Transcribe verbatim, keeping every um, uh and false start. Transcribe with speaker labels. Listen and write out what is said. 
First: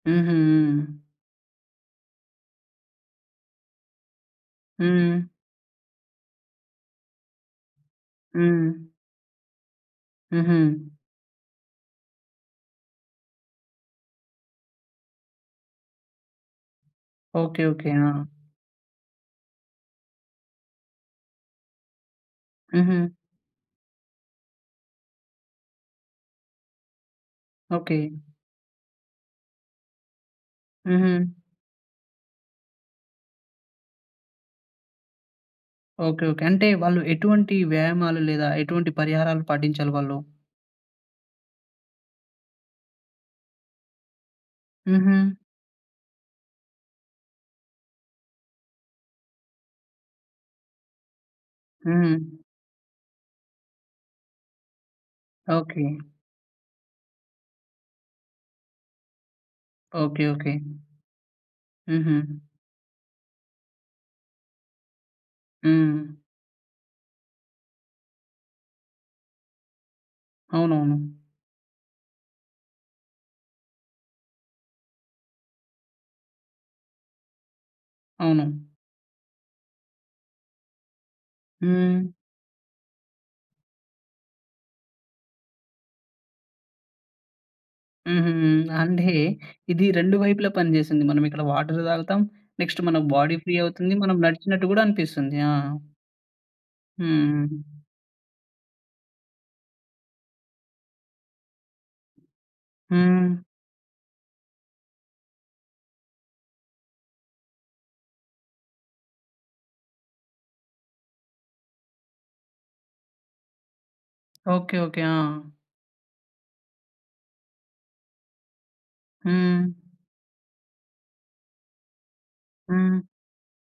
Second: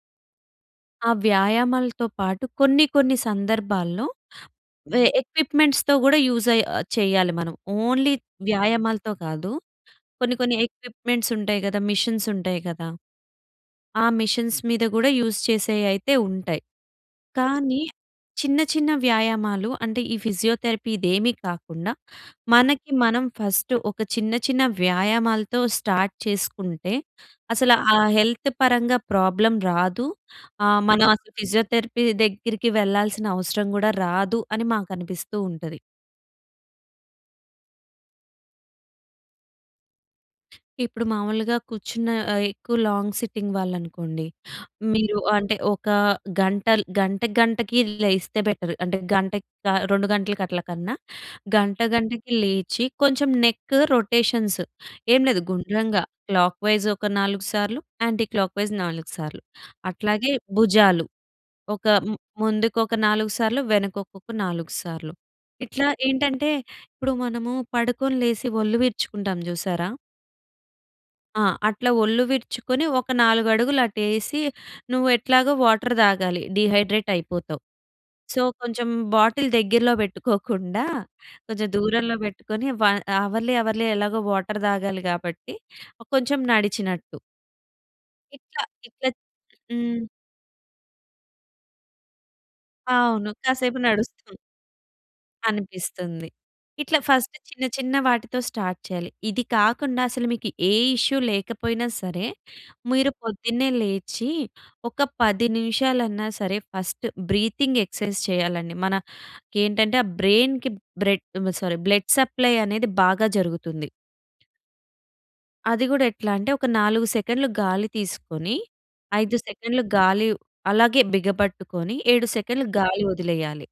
Speaker 1: హుహు.
Speaker 2: ఆ వ్యాయామాలతో పాటు కొన్ని, కొన్ని సందర్భాల్లో ఎ
Speaker 1: హ్మ్.
Speaker 2: ఎ‌క్విప్‌మెంట్స్‌తో కూడా యూస్ అయ్, ఆహ్, చెయ్యాలి మనం. ఓన్లీ
Speaker 1: హ్మ్.
Speaker 2: వ్యాయామాలతో కాదు. కొన్ని, కొన్ని
Speaker 1: హుహు.
Speaker 2: ఎ‌క్విప్‌మెంట్స్‌ ఉంటాయి గదా! మెషిన్స్ ఉంటాయి గదా! ఆ మెషిన్స్ మీద గూడా యూస్ చేసేయి అయితే ఉంటాయి.
Speaker 1: ఓకే.
Speaker 2: కానీ
Speaker 1: ఓకే. ఆ!
Speaker 2: చిన్న, చిన్న వ్యాయామాలు అంటే ఈ ఫిజియోథెరపీ ఇదేమీ కాకుండా, మనకి
Speaker 1: హుహు.
Speaker 2: మనం ఫస్ట్ ఒక చిన్న చిన్న వ్యాయామాలతో స్టార్ట్ చేసుకుంటే, అసల ఆ
Speaker 1: ఓకే.
Speaker 2: హెల్త్ పరంగా ప్రాబ్లమ్ రాదు. ఆహ్, మనం అసలు
Speaker 1: హుహు.
Speaker 2: ఫిజియోథెరపీ దగ్గరికి వెళ్ళాల్సిన అవసరం గూడా రాదు అని మాకనిపిస్తూ ఉంటది.
Speaker 1: ఓకే. ఓకే. అంటే వాళ్ళు ఎటువంటి వ్యాయామాలు లేదా, ఎటువంటి పరిహారాలు పాటించాలి వాళ్ళు?
Speaker 2: ఇప్పుడు మామూలుగా కూర్చున్న ఆహ్, ఎక్కువ లాంగ్ సిట్టింగ్ వాళ్ళు అనుకోండి. మీరు
Speaker 1: హుహు.
Speaker 2: అంటే ఒక గంటల్ గంట, గంటకి లేస్తే బెటర్. అంటే గంటకి ఆహ్, రెండు గంటలకి అట్ల కన్నా, గంట, గంటకి
Speaker 1: హ్మ్.
Speaker 2: లేచి కొంచెం నెక్ రొటేషన్స్ ఏం లేదు
Speaker 1: ఓకే.
Speaker 2: గుండ్రంగా క్లాక్‌వై‌జ్ ఒక నాలుగు సార్లు యాంటీ క్లాక్‌వై‌జ్ నాలుగు సార్లు.
Speaker 1: ఓకే.
Speaker 2: అట్లాగే
Speaker 1: ఓకే.
Speaker 2: భుజాలు ఒక మ్
Speaker 1: హుహు.
Speaker 2: ముందుకు ఒక నాలుగు సార్లు వెనకకొక నాలుగు సార్లు. ఇట్లా
Speaker 1: హ్మ్.
Speaker 2: ఏంటంటే ఇప్పుడు మనము పడుకొని లేసి ఒళ్ళు విరుచుకుంటాంజూసారా?
Speaker 1: అవునవును.
Speaker 2: ఆ! అట్లా ఒళ్ళు విరుచుకుని ఒక నాలుగు అడుగులు అటేసి, నువ్వు ఎట్లాగో వాటర్ దాగాలి. డీహైడ్రేట్ అయిపోతావు. సో,
Speaker 1: అవును.
Speaker 2: కొంచెం బాటిల్ దగ్గరలో పెట్టుకోకుండా, కొంచెం
Speaker 1: హ్మ్.
Speaker 2: దూరంలో పెట్టుకొని వ అవర్‌లీ, అవర్‌లీ ఎలాగో వాటర్ తాగాలి గాబట్టి, కొంచెం నడిచినట్టు.
Speaker 1: హుహుహు.
Speaker 2: ఇట్లా
Speaker 1: అంటే
Speaker 2: ఇట్ల
Speaker 1: ఇది
Speaker 2: హ్మ్.
Speaker 1: రెండు వైపులా పని జేస్తుంది. మనం ఇక్కడ వాటర్ దాగుతాం. నెక్స్ట్ మన
Speaker 2: అవును.
Speaker 1: బాడీ ఫ్రీ
Speaker 2: కాసేపు
Speaker 1: అవుతుంది. మనం
Speaker 2: నడుస్తు
Speaker 1: నడిచినట్టు గూడా అనిపిస్తుంది. ఆ!
Speaker 2: అనిపిస్తుంది. ఇట్లా ఫస్ట్
Speaker 1: హ్మ్.
Speaker 2: చిన్న చిన్న వాటితో స్టార్ట్ చేయాలి. ఇది కాకుండా అసలు మీకు ఏ ఇష్యూ లేకపోయినా సరే, మీరు
Speaker 1: హ్మ్.
Speaker 2: పొద్దున్నే లేచి ఒక పది నిమిషాలన్నా సరే! ఫస్ట్ బ్రీతింగ్ ఎక్సర్‌సైజ్ చేయాలండి. మన ఏంటంటే ఆ! బ్రైన్‌కి బ్రెడ్ సారీ బ్లడ్ సప్లై అనేది బాగా జరుగుతుంది.
Speaker 1: ఓకే. ఓకే. ఆ!
Speaker 2: అది గూడా ఎట్లా అంటే, ఒక నాలుగు సెకండ్లు గాలి తీసుకొని, ఐదు
Speaker 1: హ్మ్.
Speaker 2: సెకండ్లు గాలి అలాగే బిగబట్టుకొని ఏడు సెకన్లు
Speaker 1: హ్మ్.
Speaker 2: గాలి వదిలేయాలి.